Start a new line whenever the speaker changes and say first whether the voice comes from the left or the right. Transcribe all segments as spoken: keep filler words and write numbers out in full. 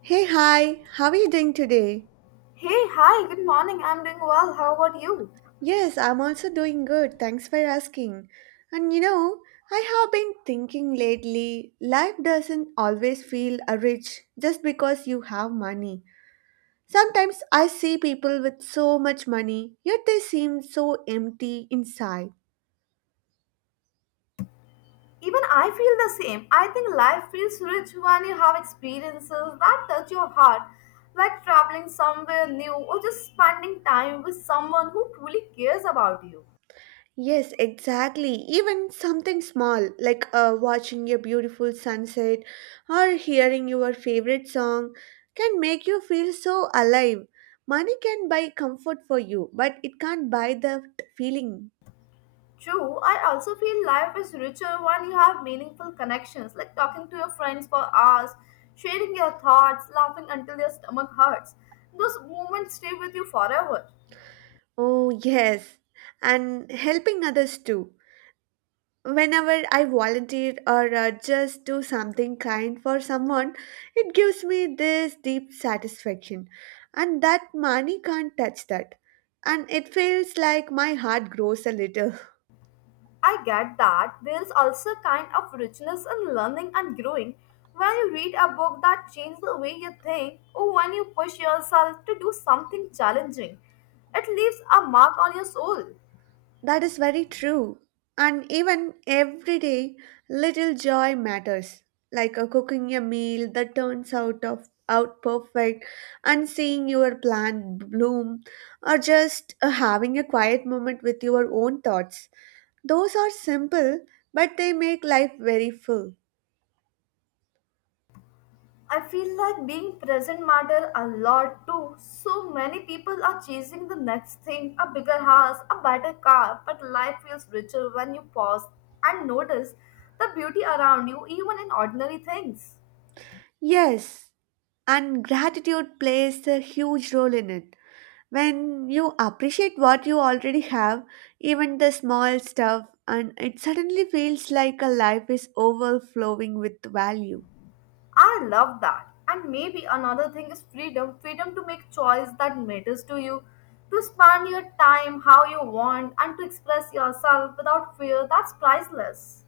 right: Hey, hi, how are you doing today?
left: Hey, hi, good morning. I'm doing well. How about you?
right: Yes, I'm also doing good. Thanks for asking. And you know, I have been thinking lately, life doesn't always feel uh, rich just because you have money. Sometimes I see people with so much money, yet they seem so empty inside.
left: Even I feel the same. I think life feels rich when you have experiences that touch your heart, like traveling somewhere new or just spending time with someone who truly cares about you.
right: Yes, exactly. Even something small like uh, watching a beautiful sunset or hearing your favorite song can make you feel so alive. Money can buy comfort for you, but it can't buy the feeling.
left: True, I also feel life is richer when you have meaningful connections, like talking to your friends for hours, sharing your thoughts, laughing until your stomach hurts. Those moments stay with you forever.
right: Oh, yes. And helping others too. Whenever I volunteer or uh, just do something kind for someone, it gives me this deep satisfaction, and that money can't touch that. And it feels like my heart grows a little.
left: I get that there is also a kind of richness in learning and growing when you read a book that changes the way you think or when you push yourself to do something challenging. It leaves a mark on your soul.
right: That is very true. And even every day, little joy matters, like uh, cooking a meal that turns out of out perfect, and seeing your plant bloom, or just uh, having a quiet moment with your own thoughts. Those are simple, but they make life very full.
left: I feel like being present matter a lot too. So many people are chasing the next thing, a bigger house, a better car, but life feels richer when you pause and notice the beauty around you even in ordinary things.
right: Yes, and gratitude plays a huge role in it. When you appreciate what you already have, even the small stuff, and it suddenly feels like a life is overflowing with value.
left: I love that. And maybe another thing is freedom freedom to make choice that matters to you, to spend your time how you want, and to express yourself without fear. That's priceless.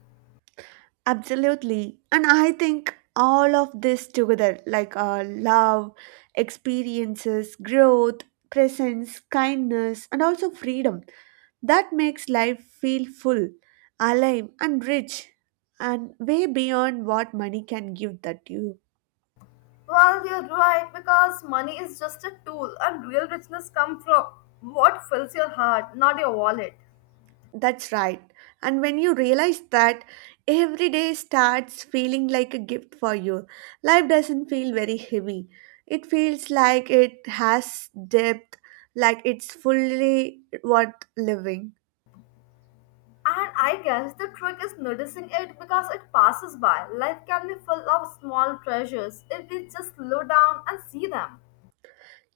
right: Absolutely. And I think all of this together, like uh, love, experiences, growth, presence, kindness, and also freedom, that makes life feel full, alive, and rich, and way beyond what money can give that you.
left: Well, you're right, because money is just a tool, and real richness comes from what fills your heart, not your wallet.
right: That's right. And when you realize that, every day starts feeling like a gift for you. Life doesn't feel very heavy. It feels like it has depth, like it's fully worth living.
left: And I guess the trick is noticing it because it passes by. Life can be full of small treasures if we just slow down and see them.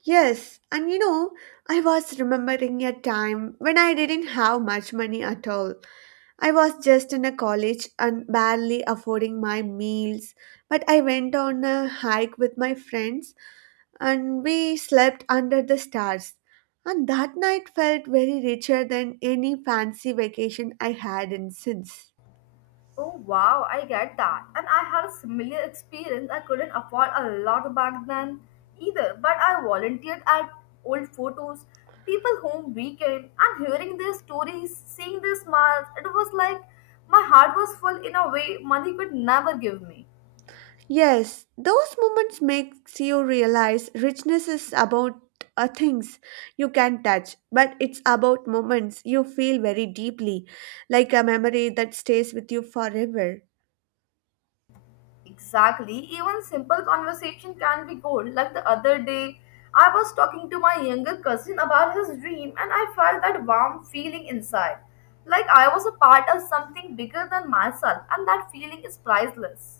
right: Yes, and you know, I was remembering a time when I didn't have much money at all. I was just in a college and barely affording my meals, but I went on a hike with my friends and we slept under the stars. And that night felt very richer than any fancy vacation I had in since.
left: Oh wow, I get that. And I had a similar experience. I couldn't afford a lot back then either, but I volunteered at old photos, people home weekend, and hearing their stories, seeing their smiles, it was like my heart was full in a way money could never give me.
right: Yes, those moments makes you realize richness is about uh, things you can touch, but it's about moments you feel very deeply, like a memory that stays with you forever.
left: Exactly. Even simple conversation can be gold. Like the other day, I was talking to my younger cousin about his dream and I felt that warm feeling inside. Like I was a part of something bigger than myself and that feeling is priceless.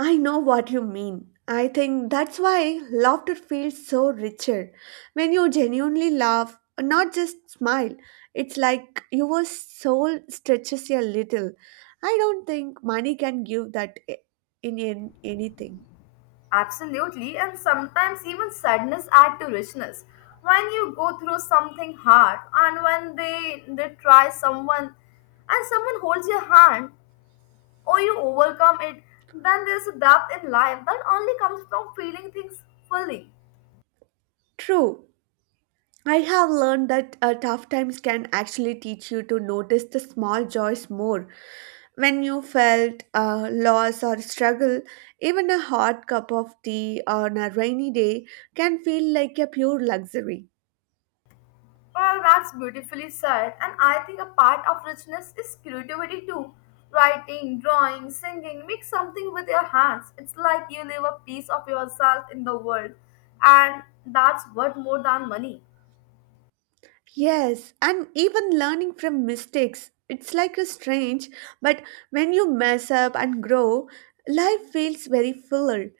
right: I know what you mean. I think that's why laughter feels so richer. When you genuinely laugh, not just smile, it's like your soul stretches a little. I don't think money can give that I- in, an- anything.
left: Absolutely, and sometimes even sadness add to richness. When you go through something hard and when they they try someone and someone holds your hand or you overcome it, then there's a depth in life that only comes from feeling things fully.
right: True. I have learned that uh, tough times can actually teach you to notice the small joys more. When you felt a loss or struggle, even a hot cup of tea on a rainy day can feel like a pure luxury.
left: Well, that's beautifully said, and I think a part of richness is creativity too. Writing, drawing, singing, make something with your hands. It's like you leave a piece of yourself in the world, and that's worth more than money.
right: Yes, and even learning from mistakes, it's like a strange, but when you mess up and grow, life feels very fuller.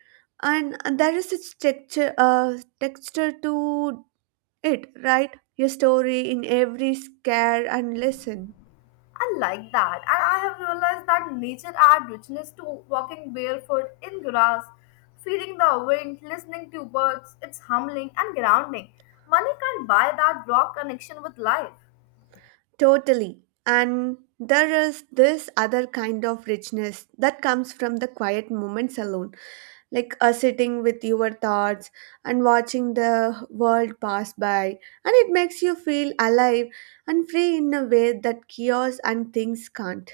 right: And there is a texture, uh, texture to it, right? Your story in every scare and lesson.
left: I like that, and I have realized that nature adds richness to walking barefoot in grass, feeling the wind, listening to birds. It's humbling and grounding. Money can't buy that raw connection with life.
right: Totally. And there is this other kind of richness that comes from the quiet moments alone, like uh, sitting with your thoughts and watching the world pass by. And it makes you feel alive and free in a way that chaos and things can't.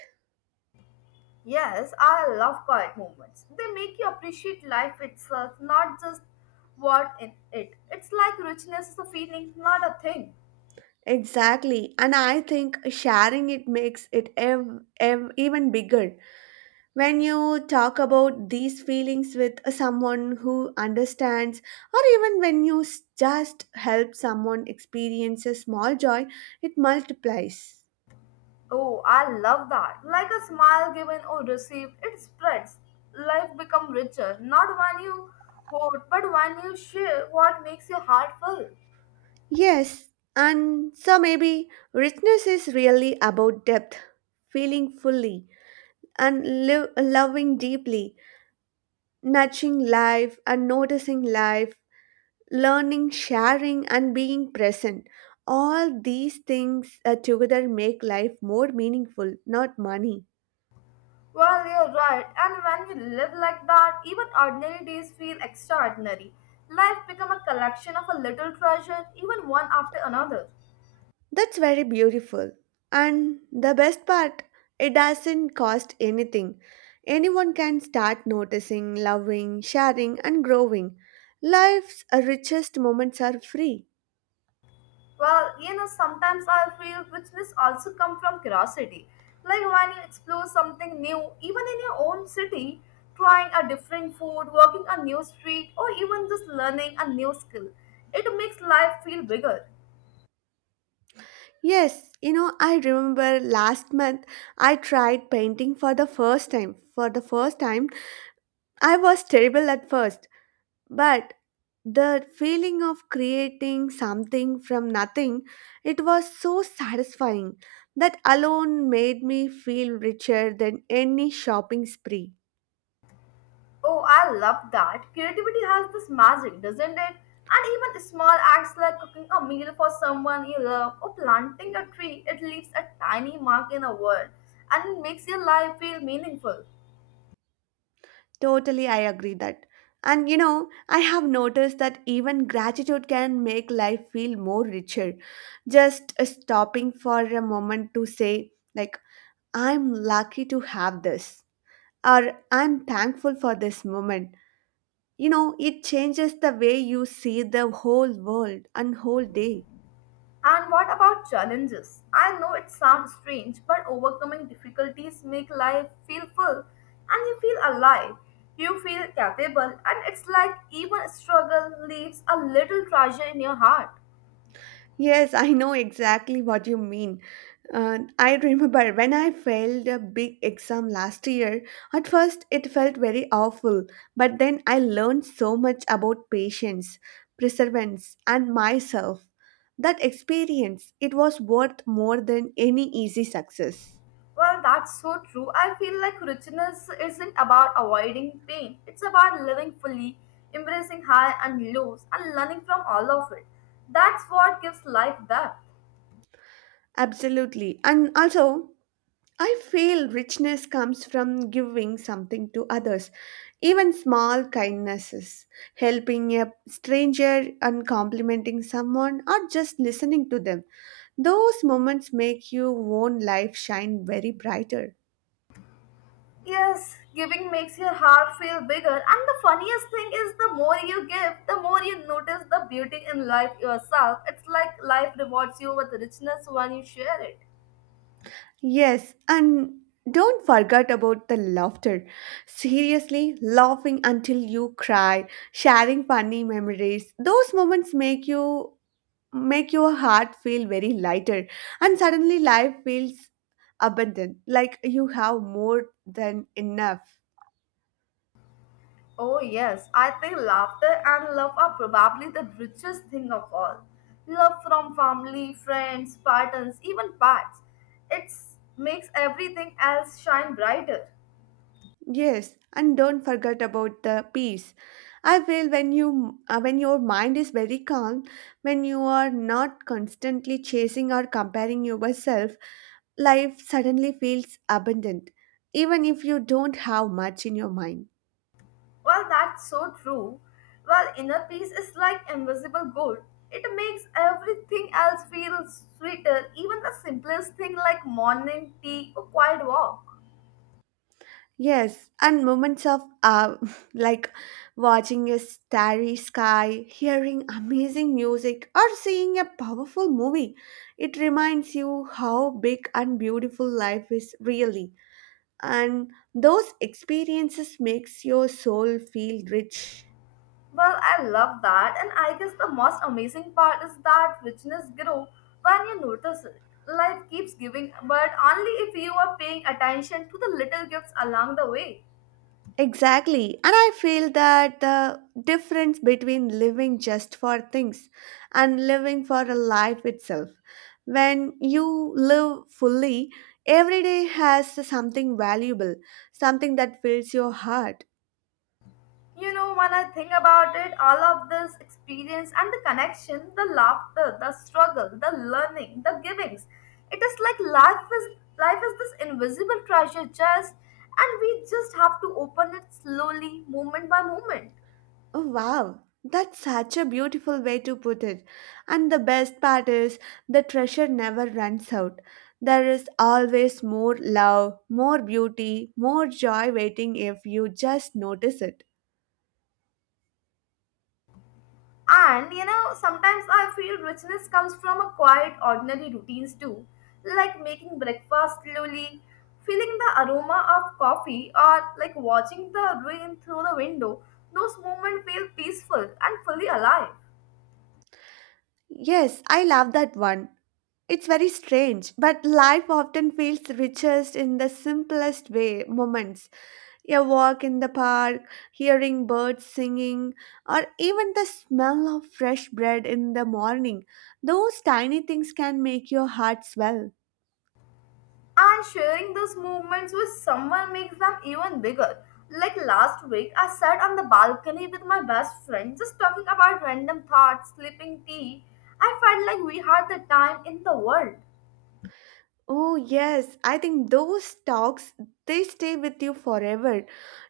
left: Yes, I love quiet moments. They make you appreciate life itself, not just what in it. It's like richness is a feeling, not a thing.
right: Exactly. And I think sharing it makes it ev- ev- even bigger. When you talk about these feelings with someone who understands, or even when you s- just help someone experience a small joy, it multiplies.
left: Oh, I love that. Like a smile given or received, it spreads. Life become richer, not when you hoard, but when you share what makes your heart full.
right: Yes, and so maybe richness is really about depth, feeling fully, and live, loving deeply, nurturing life, and noticing life learning, sharing, and being present. All these things uh, together make life more meaningful, not money.
left: Well, you're right, and when you live like that, even ordinary days feel extraordinary. Life become a collection of a little treasure, even one after another.
right: That's very beautiful. And the best part, it doesn't cost anything. Anyone can start noticing, loving, sharing, and growing. Life's uh, richest moments are free.
left: Well, you know, sometimes I feel richness also come from curiosity. Like when you explore something new, even in your own city, trying a different food, walking a new street, or even just learning a new skill, it makes life feel bigger.
right: Yes, you know, I remember last month I tried painting for the first time. For the first time, I was terrible at first but the feeling of creating something from nothing it was so satisfying that alone made me feel richer than any shopping spree
left: Oh, I love that. Creativity has this magic, doesn't it? And even small acts like cooking a meal for someone you love or planting a tree, it leaves a tiny mark in the world and it makes your life feel meaningful.
right: totally I agree that and you know I have noticed that even gratitude can make life feel more richer just uh, stopping for a moment to say like I'm lucky to have this or I'm thankful for this moment. You know, it changes the way you see the whole world and whole day.
left: And what about challenges? I know it sounds strange, but overcoming difficulties make life feel full and you feel alive. You feel capable and it's like even struggle leaves a little treasure in your heart.
right: Yes, I know exactly what you mean. Uh, I remember when I failed a big exam last year, at first it felt very awful, but then I learned so much about patience, perseverance, and myself. That experience, it was worth more than any easy success.
left: Well, that's so true. I feel like richness isn't about avoiding pain. It's about living fully, embracing high and lows and learning from all of it. That's what gives life depth.
right: Absolutely. And also, I feel richness comes from giving something to others, even small kindnesses, helping a stranger and complimenting someone, or just listening to them. Those moments make your own life shine very brighter.
left: Yes, giving makes your heart feel bigger, and the funniest thing is the more you give, the more you notice the beauty in life yourself. It's like life rewards you with richness when you share it.
right: Yes, and don't forget about the laughter. Seriously, laughing until you cry, sharing funny memories. Those moments make you make your heart feel very lighter and suddenly life feels abundant like you have more than enough.
left: Oh, yes, I think laughter and love are probably the richest thing of all. Love from family, friends, partners, even pets. It makes everything else shine brighter.
right: Yes, and don't forget about the peace. I feel when you uh, when your mind is very calm, when you are not constantly chasing or comparing yourself. Life suddenly feels abundant, even if you don't have much in your mind.
left: Well, that's so true. Well, inner peace is like invisible gold. It makes everything else feel sweeter, even the simplest thing like morning tea or quiet walk.
right: Yes, and moments of uh, like watching a starry sky, hearing amazing music, or seeing a powerful movie. It reminds you how big and beautiful life is really. And those experiences makes your soul feel rich.
left: Well, I love that, and I guess the most amazing part is that richness grows when you notice it. Life keeps giving, but only if you are paying attention to the little gifts along the way.
right: Exactly. And I feel that the difference between living just for things and living for a life itself. When you live fully, every day has something valuable, something that fills your heart.
left: You know, when I think about it, all of this experience and the connection, the laughter, the struggle, the learning, the givings, it is like life is life is this invisible treasure chest and we just have to open it slowly, moment by moment.
right: Oh, wow. That's such a beautiful way to put it. And the best part is the treasure never runs out. There is always more love, more beauty, more joy waiting if you just notice it.
left: And you know, sometimes I feel richness comes from a quiet, ordinary routines too, like making breakfast slowly, feeling the aroma of coffee, or like watching the rain through the window. Those moments feel peaceful and fully alive.
right: Yes, I love that one. It's very strange, but life often feels richest in the simplest way moments. A walk in the park, hearing birds singing, or even the smell of fresh bread in the morning. Those tiny things can make your heart swell.
left: And sharing those moments with someone makes them even bigger. Like last week, I sat on the balcony with my best friend, just talking about random thoughts, sipping tea. I felt like we had the time in the world.
right: Oh, yes. I think those talks, they stay with you forever.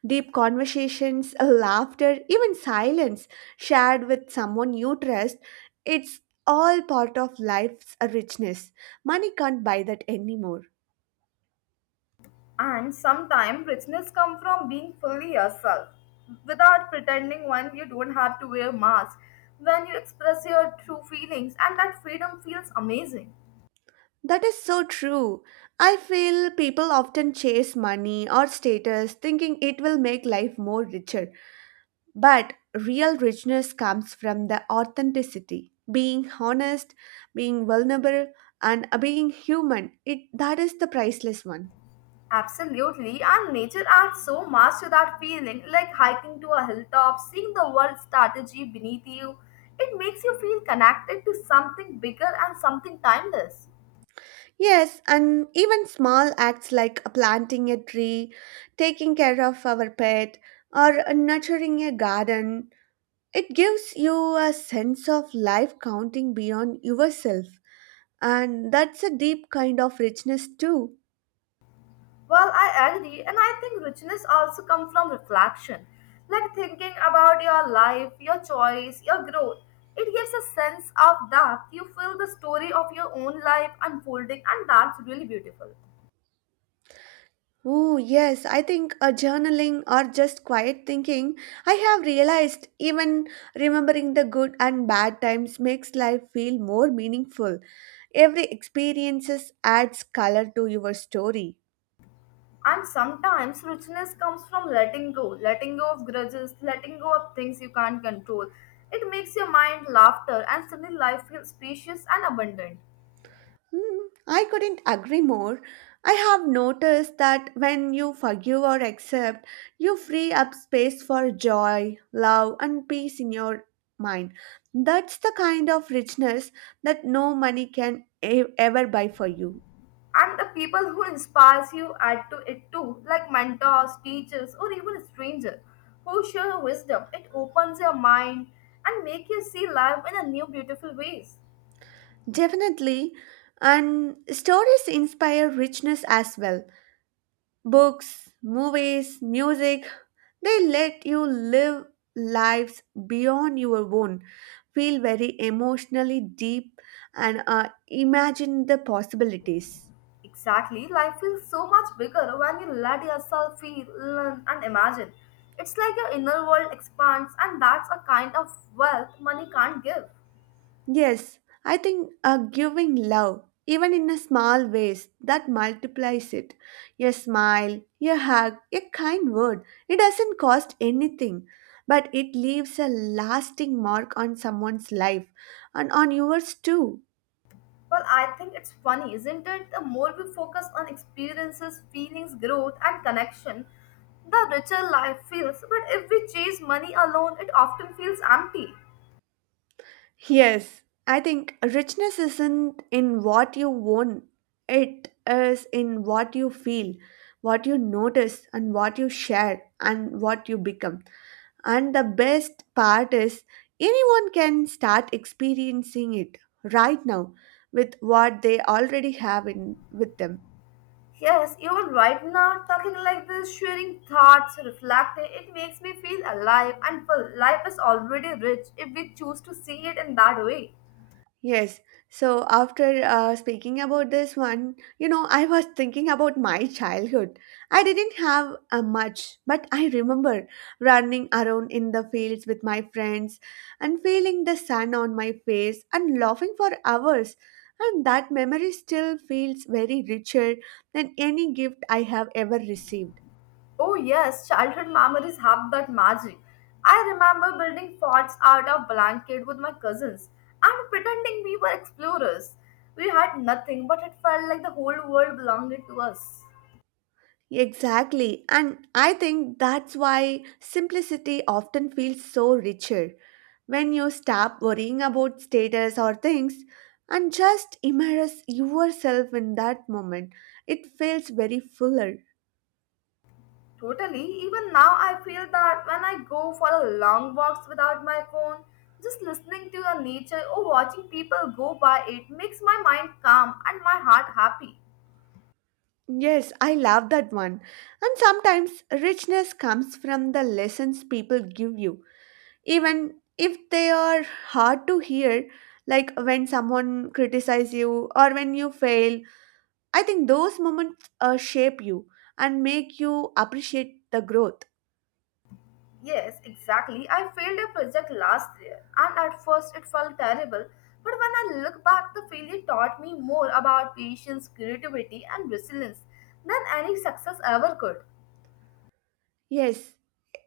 right: Deep conversations, laughter, even silence shared with someone you trust, it's all part of life's richness. Money can't buy that anymore.
left: And sometimes richness comes from being fully yourself without pretending when you don't have to wear mask, when you express your true feelings, and that freedom feels amazing.
right: That is so true. I feel people often chase money or status thinking it will make life more richer. But real richness comes from the authenticity, being honest, being vulnerable, and uh, being human. It that is the priceless one.
left: Absolutely, and nature adds so much to that feeling, like hiking to a hilltop, seeing the world strategy beneath you. It makes you feel connected to something bigger and something timeless.
right: Yes, and even small acts like planting a tree, taking care of our pet, or nurturing a garden, it gives you a sense of life counting beyond yourself. And that's a deep kind of richness too.
left: Well, I agree, and I think richness also comes from reflection, like thinking about your life, your choice, your growth. It gives a sense of depth. You feel the story of your own life unfolding, and that's really beautiful.
right: Oh, yes, I think a journaling or just quiet thinking. I have realized even remembering the good and bad times makes life feel more meaningful. Every experiences adds color to your story.
left: And sometimes richness comes from letting go, letting go of grudges, letting go of things you can't control. It makes your mind laughter, and suddenly life feels spacious and abundant.
right: Mm, I couldn't agree more. I have noticed that when you forgive or accept, you free up space for joy, love, and peace in your mind. That's the kind of richness that no money can e- ever buy for you.
left: And the people who inspires you add to it too, like mentors, teachers, or even a stranger who share wisdom. It opens your mind and make you see life in a new beautiful ways.
right: Definitely. And stories inspire richness as well. Books, movies, music, they let you live lives beyond your own, feel very emotionally deep, and uh, imagine the possibilities.
left: Exactly, life feels so much bigger when you let yourself feel, learn, and imagine. It's like your inner world expands, and that's a kind of wealth money can't give.
right: Yes, I think uh, giving love, even in a small ways, that multiplies it. A smile, a hug, a kind word, it doesn't cost anything. But it leaves a lasting mark on someone's life and on yours too.
left: Well, I think it's funny, isn't it? The more we focus on experiences, feelings, growth, and connection, the richer life feels. But if we chase money alone, it often feels empty.
right: Yes, I think richness isn't in what you own, it is in what you feel, what you notice, and what you share, and what you become. And the best part is, anyone can start experiencing it right now with what they already have in with them.
left: Yes, even right now, talking like this, sharing thoughts, reflecting, it makes me feel alive and full. Life is already rich if we choose to see it in that way.
right: Yes. So after uh, speaking about this one, you know, I was thinking about my childhood. I didn't have uh, much, but I remember running around in the fields with my friends and feeling the sun on my face and laughing for hours. And that memory still feels very richer than any gift I have ever received.
left: Oh, yes, childhood memories have that magic. I remember building forts out of blanket with my cousins and pretending we were explorers. We had nothing, but it felt like the whole world belonged to us.
right: Exactly. And I think that's why simplicity often feels so richer when you stop worrying about status or things and just immerse yourself in that moment. It feels very fuller.
left: Totally, even now I feel that when I go for a long walks without my phone, just listening to the nature or watching people go by it makes my mind calm and my heart happy.
right: Yes, I love that one. And sometimes richness comes from the lessons people give you, even if they are hard to hear, like when someone criticizes you or when you fail. I think those moments uh, shape you and make you appreciate the growth.
left: Yes, exactly. I failed a project last year, and at first it felt terrible. But when I look back, the failure taught me more about patience, creativity, and resilience than any success ever could.
right: Yes,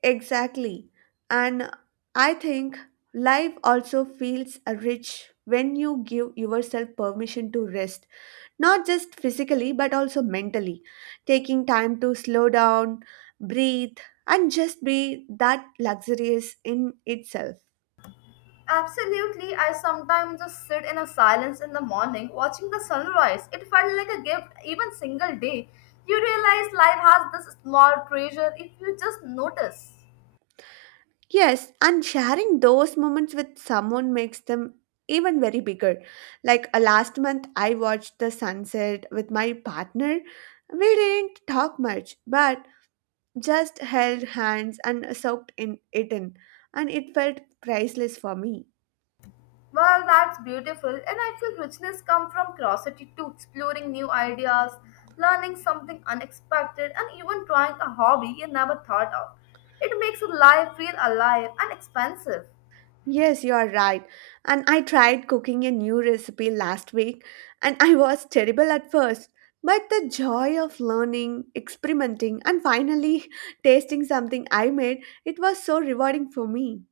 right: exactly. And I think life also feels uh, rich when you give yourself permission to rest, not just physically but also mentally. Taking time to slow down, breathe, and just be that luxurious in itself.
left: Absolutely, I sometimes just sit in a silence in the morning watching the sunrise. It felt like a gift, even single day. You realize life has this small treasure if you just notice.
right: Yes, and sharing those moments with someone makes them even very bigger. Like uh, last month, I watched the sunset with my partner. We didn't talk much, but just held hands and soaked in it in, and it felt priceless for me.
left: Well, that's beautiful, and I feel richness comes from curiosity too, exploring new ideas, learning something unexpected, and even trying a hobby you never thought of. It makes life feel alive and expansive.
right: Yes, you are right. And I tried cooking a new recipe last week and I was terrible at first. But the joy of learning, experimenting, and finally tasting something I made, it was so rewarding for me.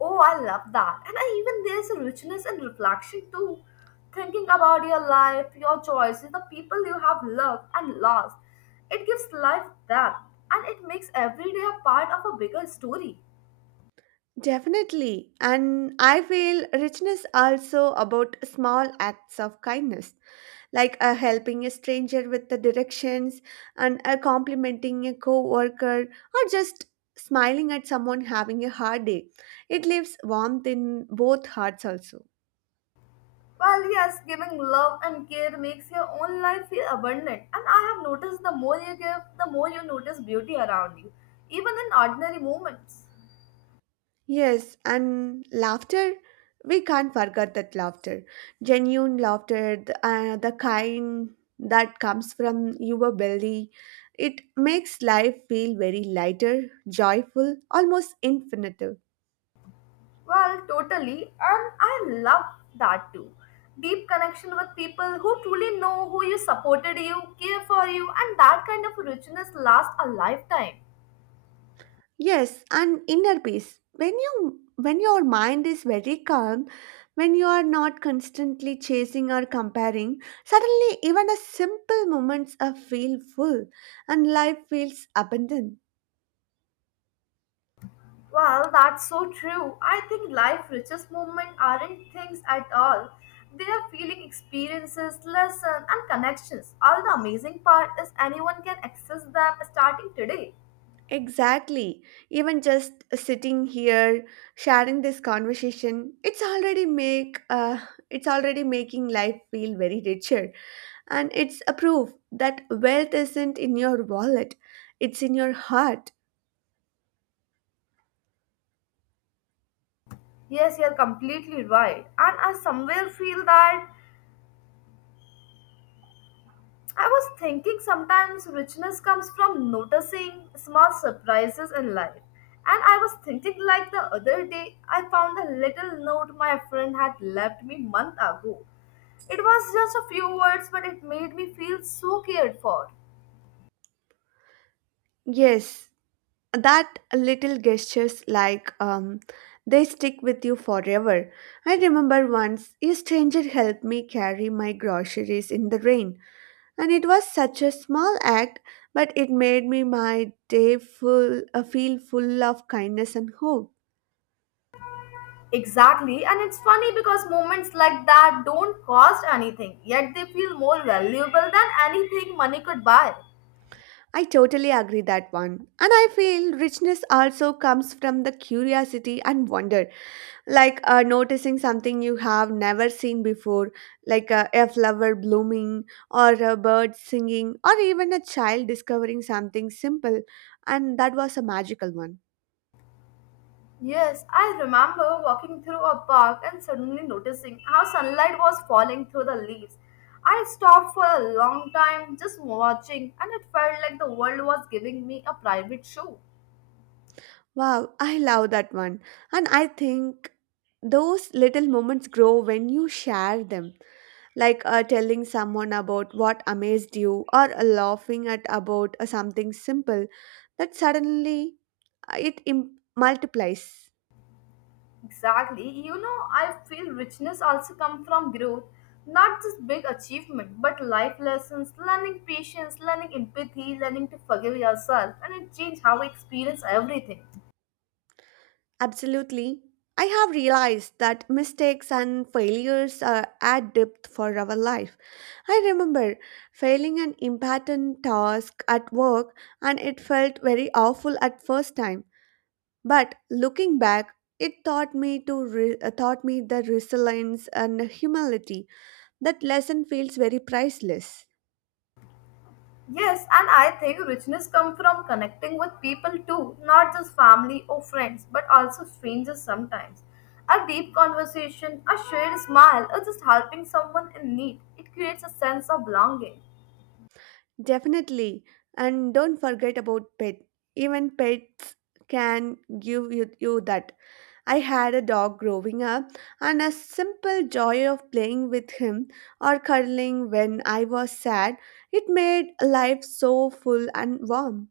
left: Oh, I love that. And I, even there's a richness in reflection too. Thinking about your life, your choices, the people you have loved and lost. It gives life depth and it makes every day a part of a bigger story.
right: Definitely. And I feel richness also about small acts of kindness. Like uh, helping a stranger with the directions and uh, complimenting a co-worker or just smiling at someone having a hard day, it leaves warmth in both hearts also.
left: Well, yes, giving love and care makes your own life feel abundant. And I have noticed the more you give, the more you notice beauty around you, even in ordinary moments.
right: Yes, and laughter, we can't forget that laughter, genuine laughter, the, uh, the kind that comes from your belly, it makes life feel very lighter, joyful, almost infinite.
left: Well, totally. And I love that too. Deep connection with people who truly know who you supported you, care for you, and that kind of richness lasts a lifetime.
right: Yes, and inner peace. When you when your mind is very calm, when you are not constantly chasing or comparing, suddenly even a simple moments are feel full and life feels abundant.
left: Well, that's so true. I think life richest moments aren't things at all. They are feeling experiences, lessons, and connections. All the amazing part is anyone can access them starting today.
right: Exactly. Even just sitting here sharing this conversation, it's already make uh, it's already making life feel very richer, and it's a proof that wealth isn't in your wallet, it's in your heart.
left: Yes, you're completely right. And I somewhere feel that I was thinking sometimes richness comes from noticing small surprises in life. And I was thinking like the other day, I found a little note my friend had left me month ago. It was just a few words, but it made me feel so cared for.
right: Yes, that little gestures like um, they stick with you forever. I remember once a stranger helped me carry my groceries in the rain, and it was such a small act, but it made me my day full, uh, feel full of kindness and hope.
left: Exactly, and it's funny because moments like that don't cost anything, yet they feel more valuable than anything money could buy.
right: I totally agree that one, and I feel richness also comes from the curiosity and wonder. Like uh, noticing something you have never seen before, like uh, a flower blooming, or a bird singing, or even a child discovering something simple. And that was a magical one.
left: Yes, I remember walking through a park and suddenly noticing how sunlight was falling through the leaves. I stopped for a long time just watching, and it felt like the world was giving me a private show.
right: Wow, I love that one. And I think those little moments grow when you share them, like uh, telling someone about what amazed you, or uh, laughing at about uh, something simple that suddenly uh, it im- multiplies.
left: Exactly. You know, I feel richness also comes from growth, not just big achievement, but life lessons, learning patience, learning empathy, learning to forgive yourself, and it changes how we experience everything.
right: Absolutely. I have realized that mistakes and failures are add depth for our life. I remember failing an important task at work and it felt very awful at first time. But looking back, it taught me to re- uh, taught me the resilience and humility. That lesson feels very priceless.
left: Yes, and I think richness comes from connecting with people too, not just family or friends, but also strangers sometimes. A deep conversation, a shared smile, or just helping someone in need, it creates a sense of belonging.
right: Definitely. And don't forget about pet. Even pets can give you, you that. I had a dog growing up, and a simple joy of playing with him or cuddling when I was sad, it made life so full and warm.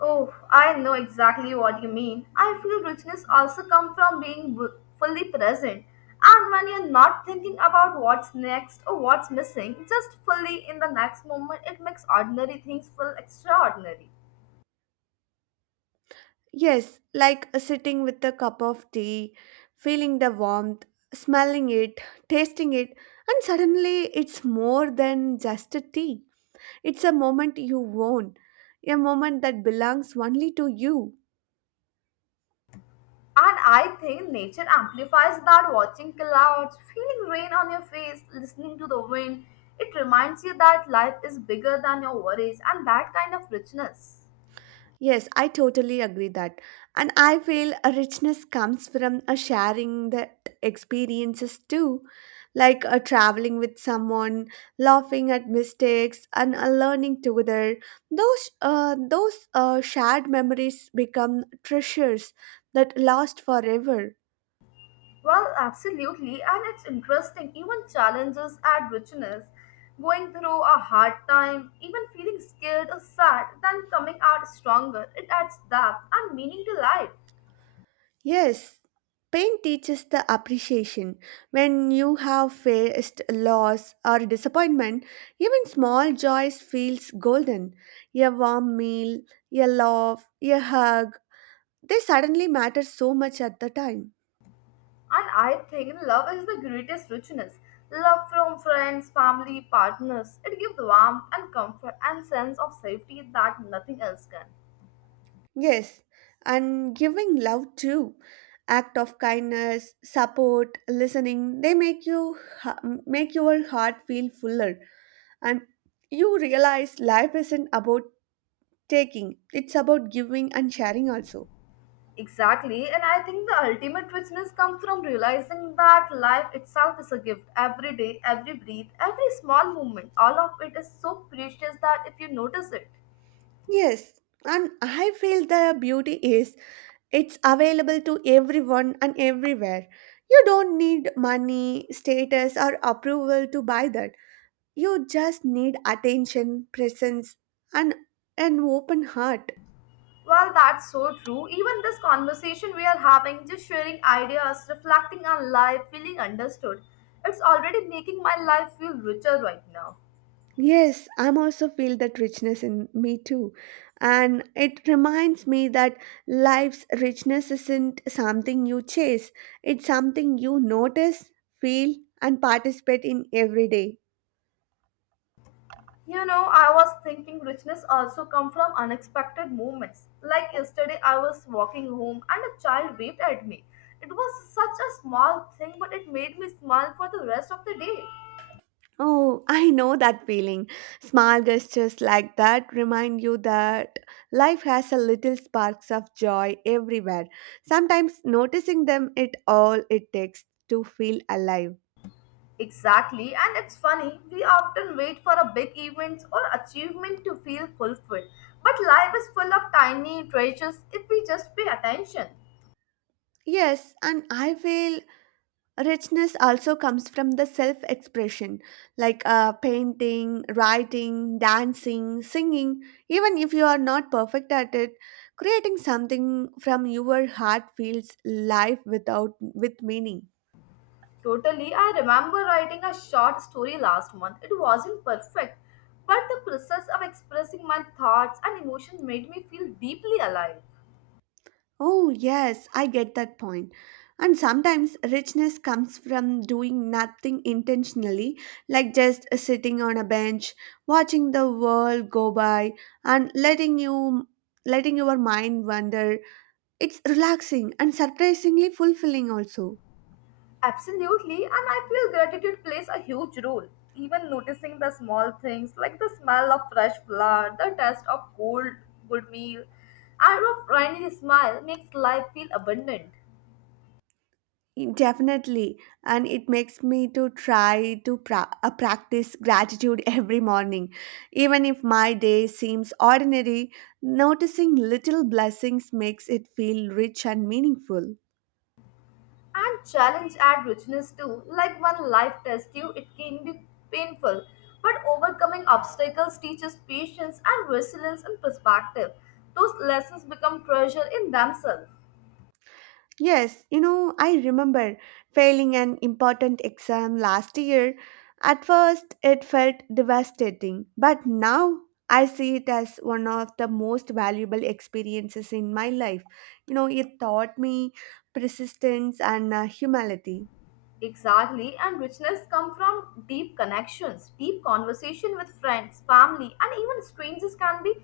left: Oh, I know exactly what you mean. I feel richness also comes from being w- fully present. And when you're not thinking about what's next or what's missing, just fully in the next moment, it makes ordinary things feel extraordinary.
right: Yes, like sitting with a cup of tea, feeling the warmth, smelling it, tasting it, and suddenly it's more than just a tea. It's a moment you own, a moment that belongs only to you.
left: And I think nature amplifies that watching clouds, feeling rain on your face, listening to the wind. It reminds you that life is bigger than your worries and that kind of richness.
right: Yes, I totally agree that. And I feel a richness comes from a sharing the experiences too, like a traveling with someone, laughing at mistakes, and a learning together. Those uh, those uh, shared memories become treasures that last forever.
left: Well, absolutely, and it's interesting, even challenges add richness. Going through a hard time, even feeling scared or sad, then coming out stronger, it adds depth and meaning to life.
right: Yes, pain teaches the appreciation. When you have faced loss or disappointment, even small joys feels golden. A warm meal, a laugh, a hug, they suddenly matter so much at the time.
left: And I think love is the greatest richness. Love from friends, family, partners. It gives warmth and comfort and sense of safety that nothing else can.
right: Yes, and giving love too. Act of kindness, support, listening, they make you ha- make your heart feel fuller, and you realize life isn't about taking. It's about giving and sharing also.
left: Exactly, and I think the ultimate richness comes from realizing that life itself is a gift. Every day, every breath, every small moment, all of it is so precious that if you notice it,
right: Yes, and I feel the beauty is it's available to everyone and everywhere. You don't need money, status, or approval to buy that. You just need attention, presence, and an open heart.
left: Well, that's so true. Even this conversation we are having, just sharing ideas, reflecting on life, feeling understood, it's already making my life feel richer right now.
right: Yes, I'm also feel that richness in me too. And it reminds me that life's richness isn't something you chase. It's something you notice, feel, and participate in every day.
left: You know, I was thinking richness also come from unexpected moments. Like yesterday, I was walking home and a child waved at me. It was such a small thing, but it made me smile for the rest of the day.
right: Oh, I know that feeling. Small gestures like that remind you that life has a little sparks of joy everywhere. Sometimes noticing them it all it takes to feel alive.
left: Exactly, and it's funny, we often wait for a big event or achievement to feel fulfilled. But life is full of tiny treasures if we just pay attention.
right: Yes, and I feel richness also comes from the self expression, like uh, painting, writing, dancing, singing, even if you are not perfect at it, creating something from your heart feels life without with meaning.
left: Totally, I remember writing a short story last month. It wasn't perfect, but the process of expressing my thoughts and emotion made me feel deeply alive.
right: Oh, yes, I get that point. And sometimes richness comes from doing nothing intentionally, like just sitting on a bench, watching the world go by, and letting you letting your mind wander. It's relaxing and surprisingly fulfilling also.
left: Absolutely, and I feel gratitude plays a huge role. Even noticing the small things like the smell of fresh flour, the taste of cold, good meal, and a friendly smile makes life feel abundant.
right: Definitely, and it makes me to try to pra- uh, practice gratitude every morning. Even if my day seems ordinary, noticing little blessings makes it feel rich and meaningful.
left: And challenge add richness too. Like when life tests you, it can be painful, but overcoming obstacles teaches patience and resilience and perspective. Those lessons become treasure in themselves.
right: Yes, you know, I remember failing an important exam last year. At first, it felt devastating, but now I see it as one of the most valuable experiences in my life. You know, it taught me persistence and uh, humility.
left: Exactly, and richness come from deep connections, deep conversation with friends, family, and even strangers can be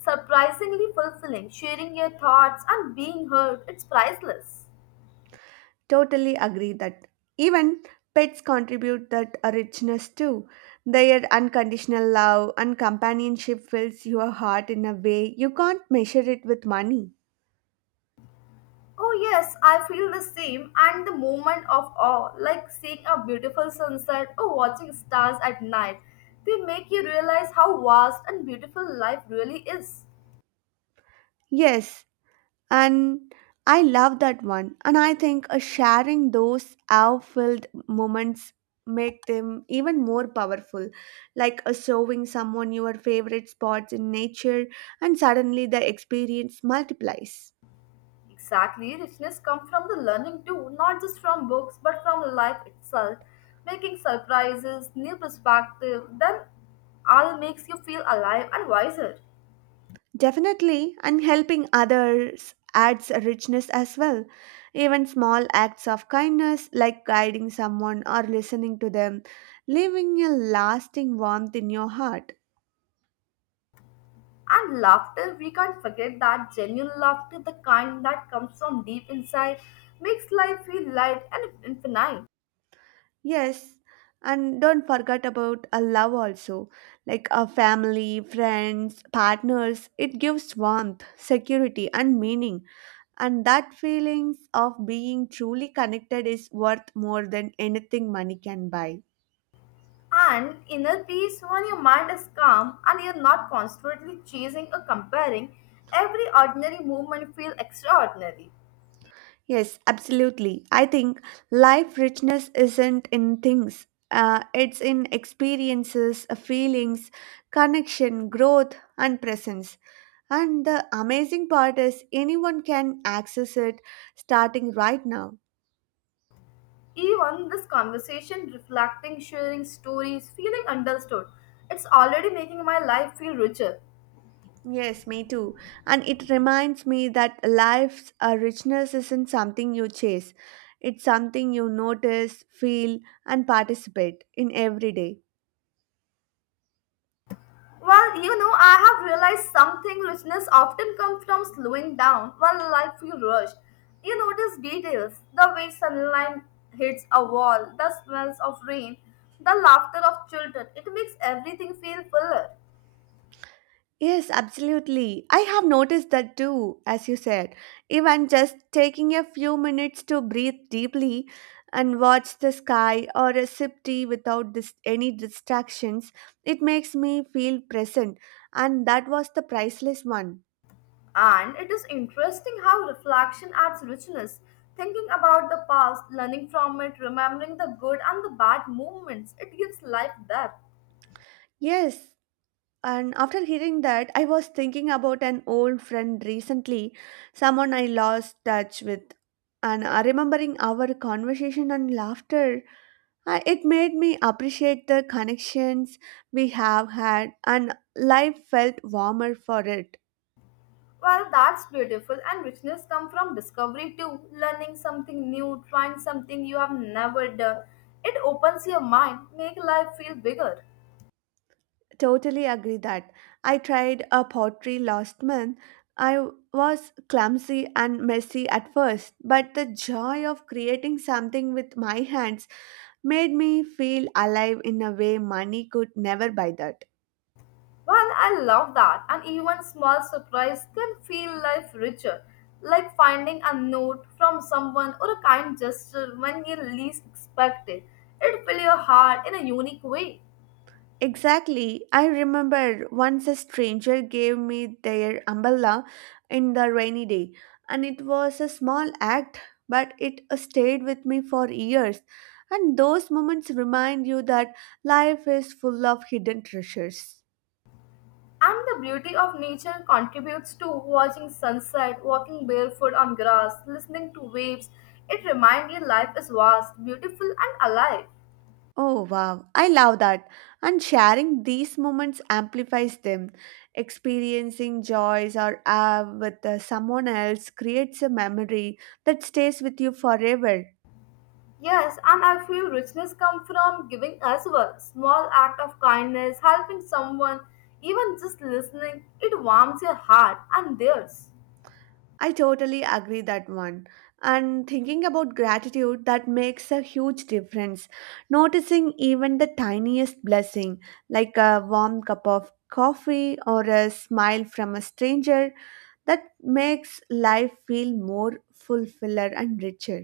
left: surprisingly fulfilling. Sharing your thoughts and being heard, it's priceless.
right: Totally agree that. Even pets contribute that richness too. Their unconditional love and companionship fills your heart in a way you can't measure it with money.
left: Oh yes, I feel the same and the moment of awe, like seeing a beautiful sunset or watching stars at night. They make you realize how vast and beautiful life really is.
right: Yes, and I love that one. And I think uh, sharing those awe-filled moments make them even more powerful, like uh, showing someone your favorite spots in nature, and suddenly the experience multiplies.
left: Exactly, richness comes from the learning too, not just from books but from life itself. Making surprises, new perspective, then all makes you feel alive and wiser.
right: Definitely, and helping others adds a richness as well. Even small acts of kindness, like guiding someone or listening to them, leaving a lasting warmth in your heart.
left: And laughter, we can't forget that genuine laughter, the kind that comes from deep inside, makes life feel light and infinite.
right: Yes, and don't forget about a love also, like a family, friends, partners. It gives warmth, security, and meaning. And that feelings of being truly connected is worth more than anything money can buy.
left: And inner peace when your mind is calm and you're not constantly chasing or comparing, every ordinary movement feels extraordinary.
right: Yes, absolutely. I think life richness isn't in things. Uh, it's in experiences, uh, feelings, connection, growth, and presence. And the amazing part is anyone can access it starting right now.
left: Even this conversation, reflecting, sharing stories, feeling understood, it's already making my life feel richer.
right: Yes, me too. And it reminds me that life's uh, richness isn't something you chase. It's something you notice, feel, and participate in every day.
left: Well, you know, I have realized something richness often comes from slowing down when life feels rushed. You notice details, the way sunlight hits a wall, the smells of rain, the laughter of children. It makes everything feel fuller.
right: Yes, absolutely. I have noticed that too, as you said. Even just taking a few minutes to breathe deeply and watch the sky or a sip tea without dis- any distractions, it makes me feel present. And that was the priceless one.
left: And it is interesting how reflection adds richness. Thinking about the past, learning from it, remembering the good and the bad moments, it gives life depth.
right: Yes. And after hearing that, I was thinking about an old friend recently, someone I lost touch with. And uh, remembering our conversation and laughter, Uh, it made me appreciate the connections we have had, and life felt warmer for it.
left: Well, that's beautiful, and richness comes from discovery too. Learning something new, trying something you have never done. It opens your mind, make life feel bigger.
right: Totally agree that. I tried a pottery last month. I was clumsy and messy at first, but the joy of creating something with my hands made me feel alive in a way money could never buy that.
left: Well, I love that. And even small surprise can feel life richer, like finding a note from someone or a kind gesture when you least expect it. It fills your heart in a unique way.
right: Exactly. I remember once a stranger gave me their umbrella in the rainy day, and it was a small act, but it stayed with me for years. And those moments remind you that life is full of hidden treasures.
left: And the beauty of nature contributes to watching sunset, walking barefoot on grass, listening to waves. It reminds you life is vast, beautiful, and alive.
right: Oh wow, I love that. And sharing these moments amplifies them. Experiencing joys or awe with uh, someone else creates a memory that stays with you forever.
left: Yes, and I feel richness comes from giving as well. Small act of kindness, helping someone, even just listening, it warms your heart and theirs.
right: I totally agree that one. And thinking about gratitude that makes a huge difference. Noticing even the tiniest blessing, like a warm cup of coffee or a smile from a stranger, that makes life feel more fulfiller and richer.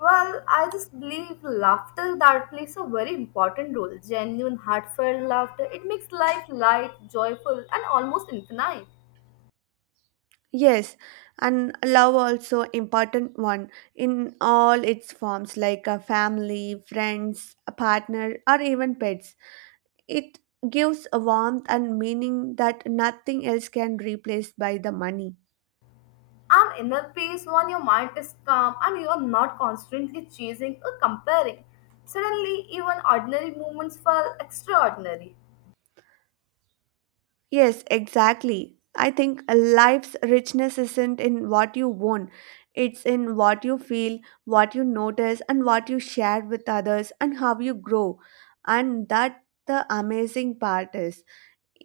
left: Well, I just believe laughter that plays a very important role. Genuine, heartfelt laughter, it makes life light, joyful, and almost infinite.
right: Yes, and love also important one in all its forms, like a family, friends, a partner or even pets. It gives a warmth and meaning that nothing else can replace by the money.
left: An inner peace when your mind is calm and you are not constantly chasing or comparing. Suddenly, even ordinary moments feel extraordinary.
right: Yes, exactly. I think a life's richness isn't in what you own. It's in what you feel, what you notice, and what you share with others, and how you grow. And that the amazing part is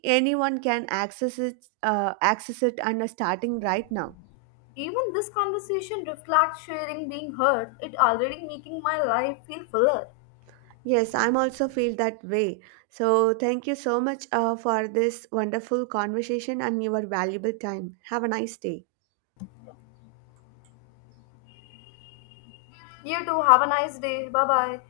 right: anyone can access it, uh, access it, and are starting right now.
left: Even this conversation reflects sharing being heard. It already making my life feel fuller.
right: Yes, I'm also feel that way. So thank you so much uh, for this wonderful conversation and your valuable time. Have a nice day.
left: You too. Have a nice day. Bye bye.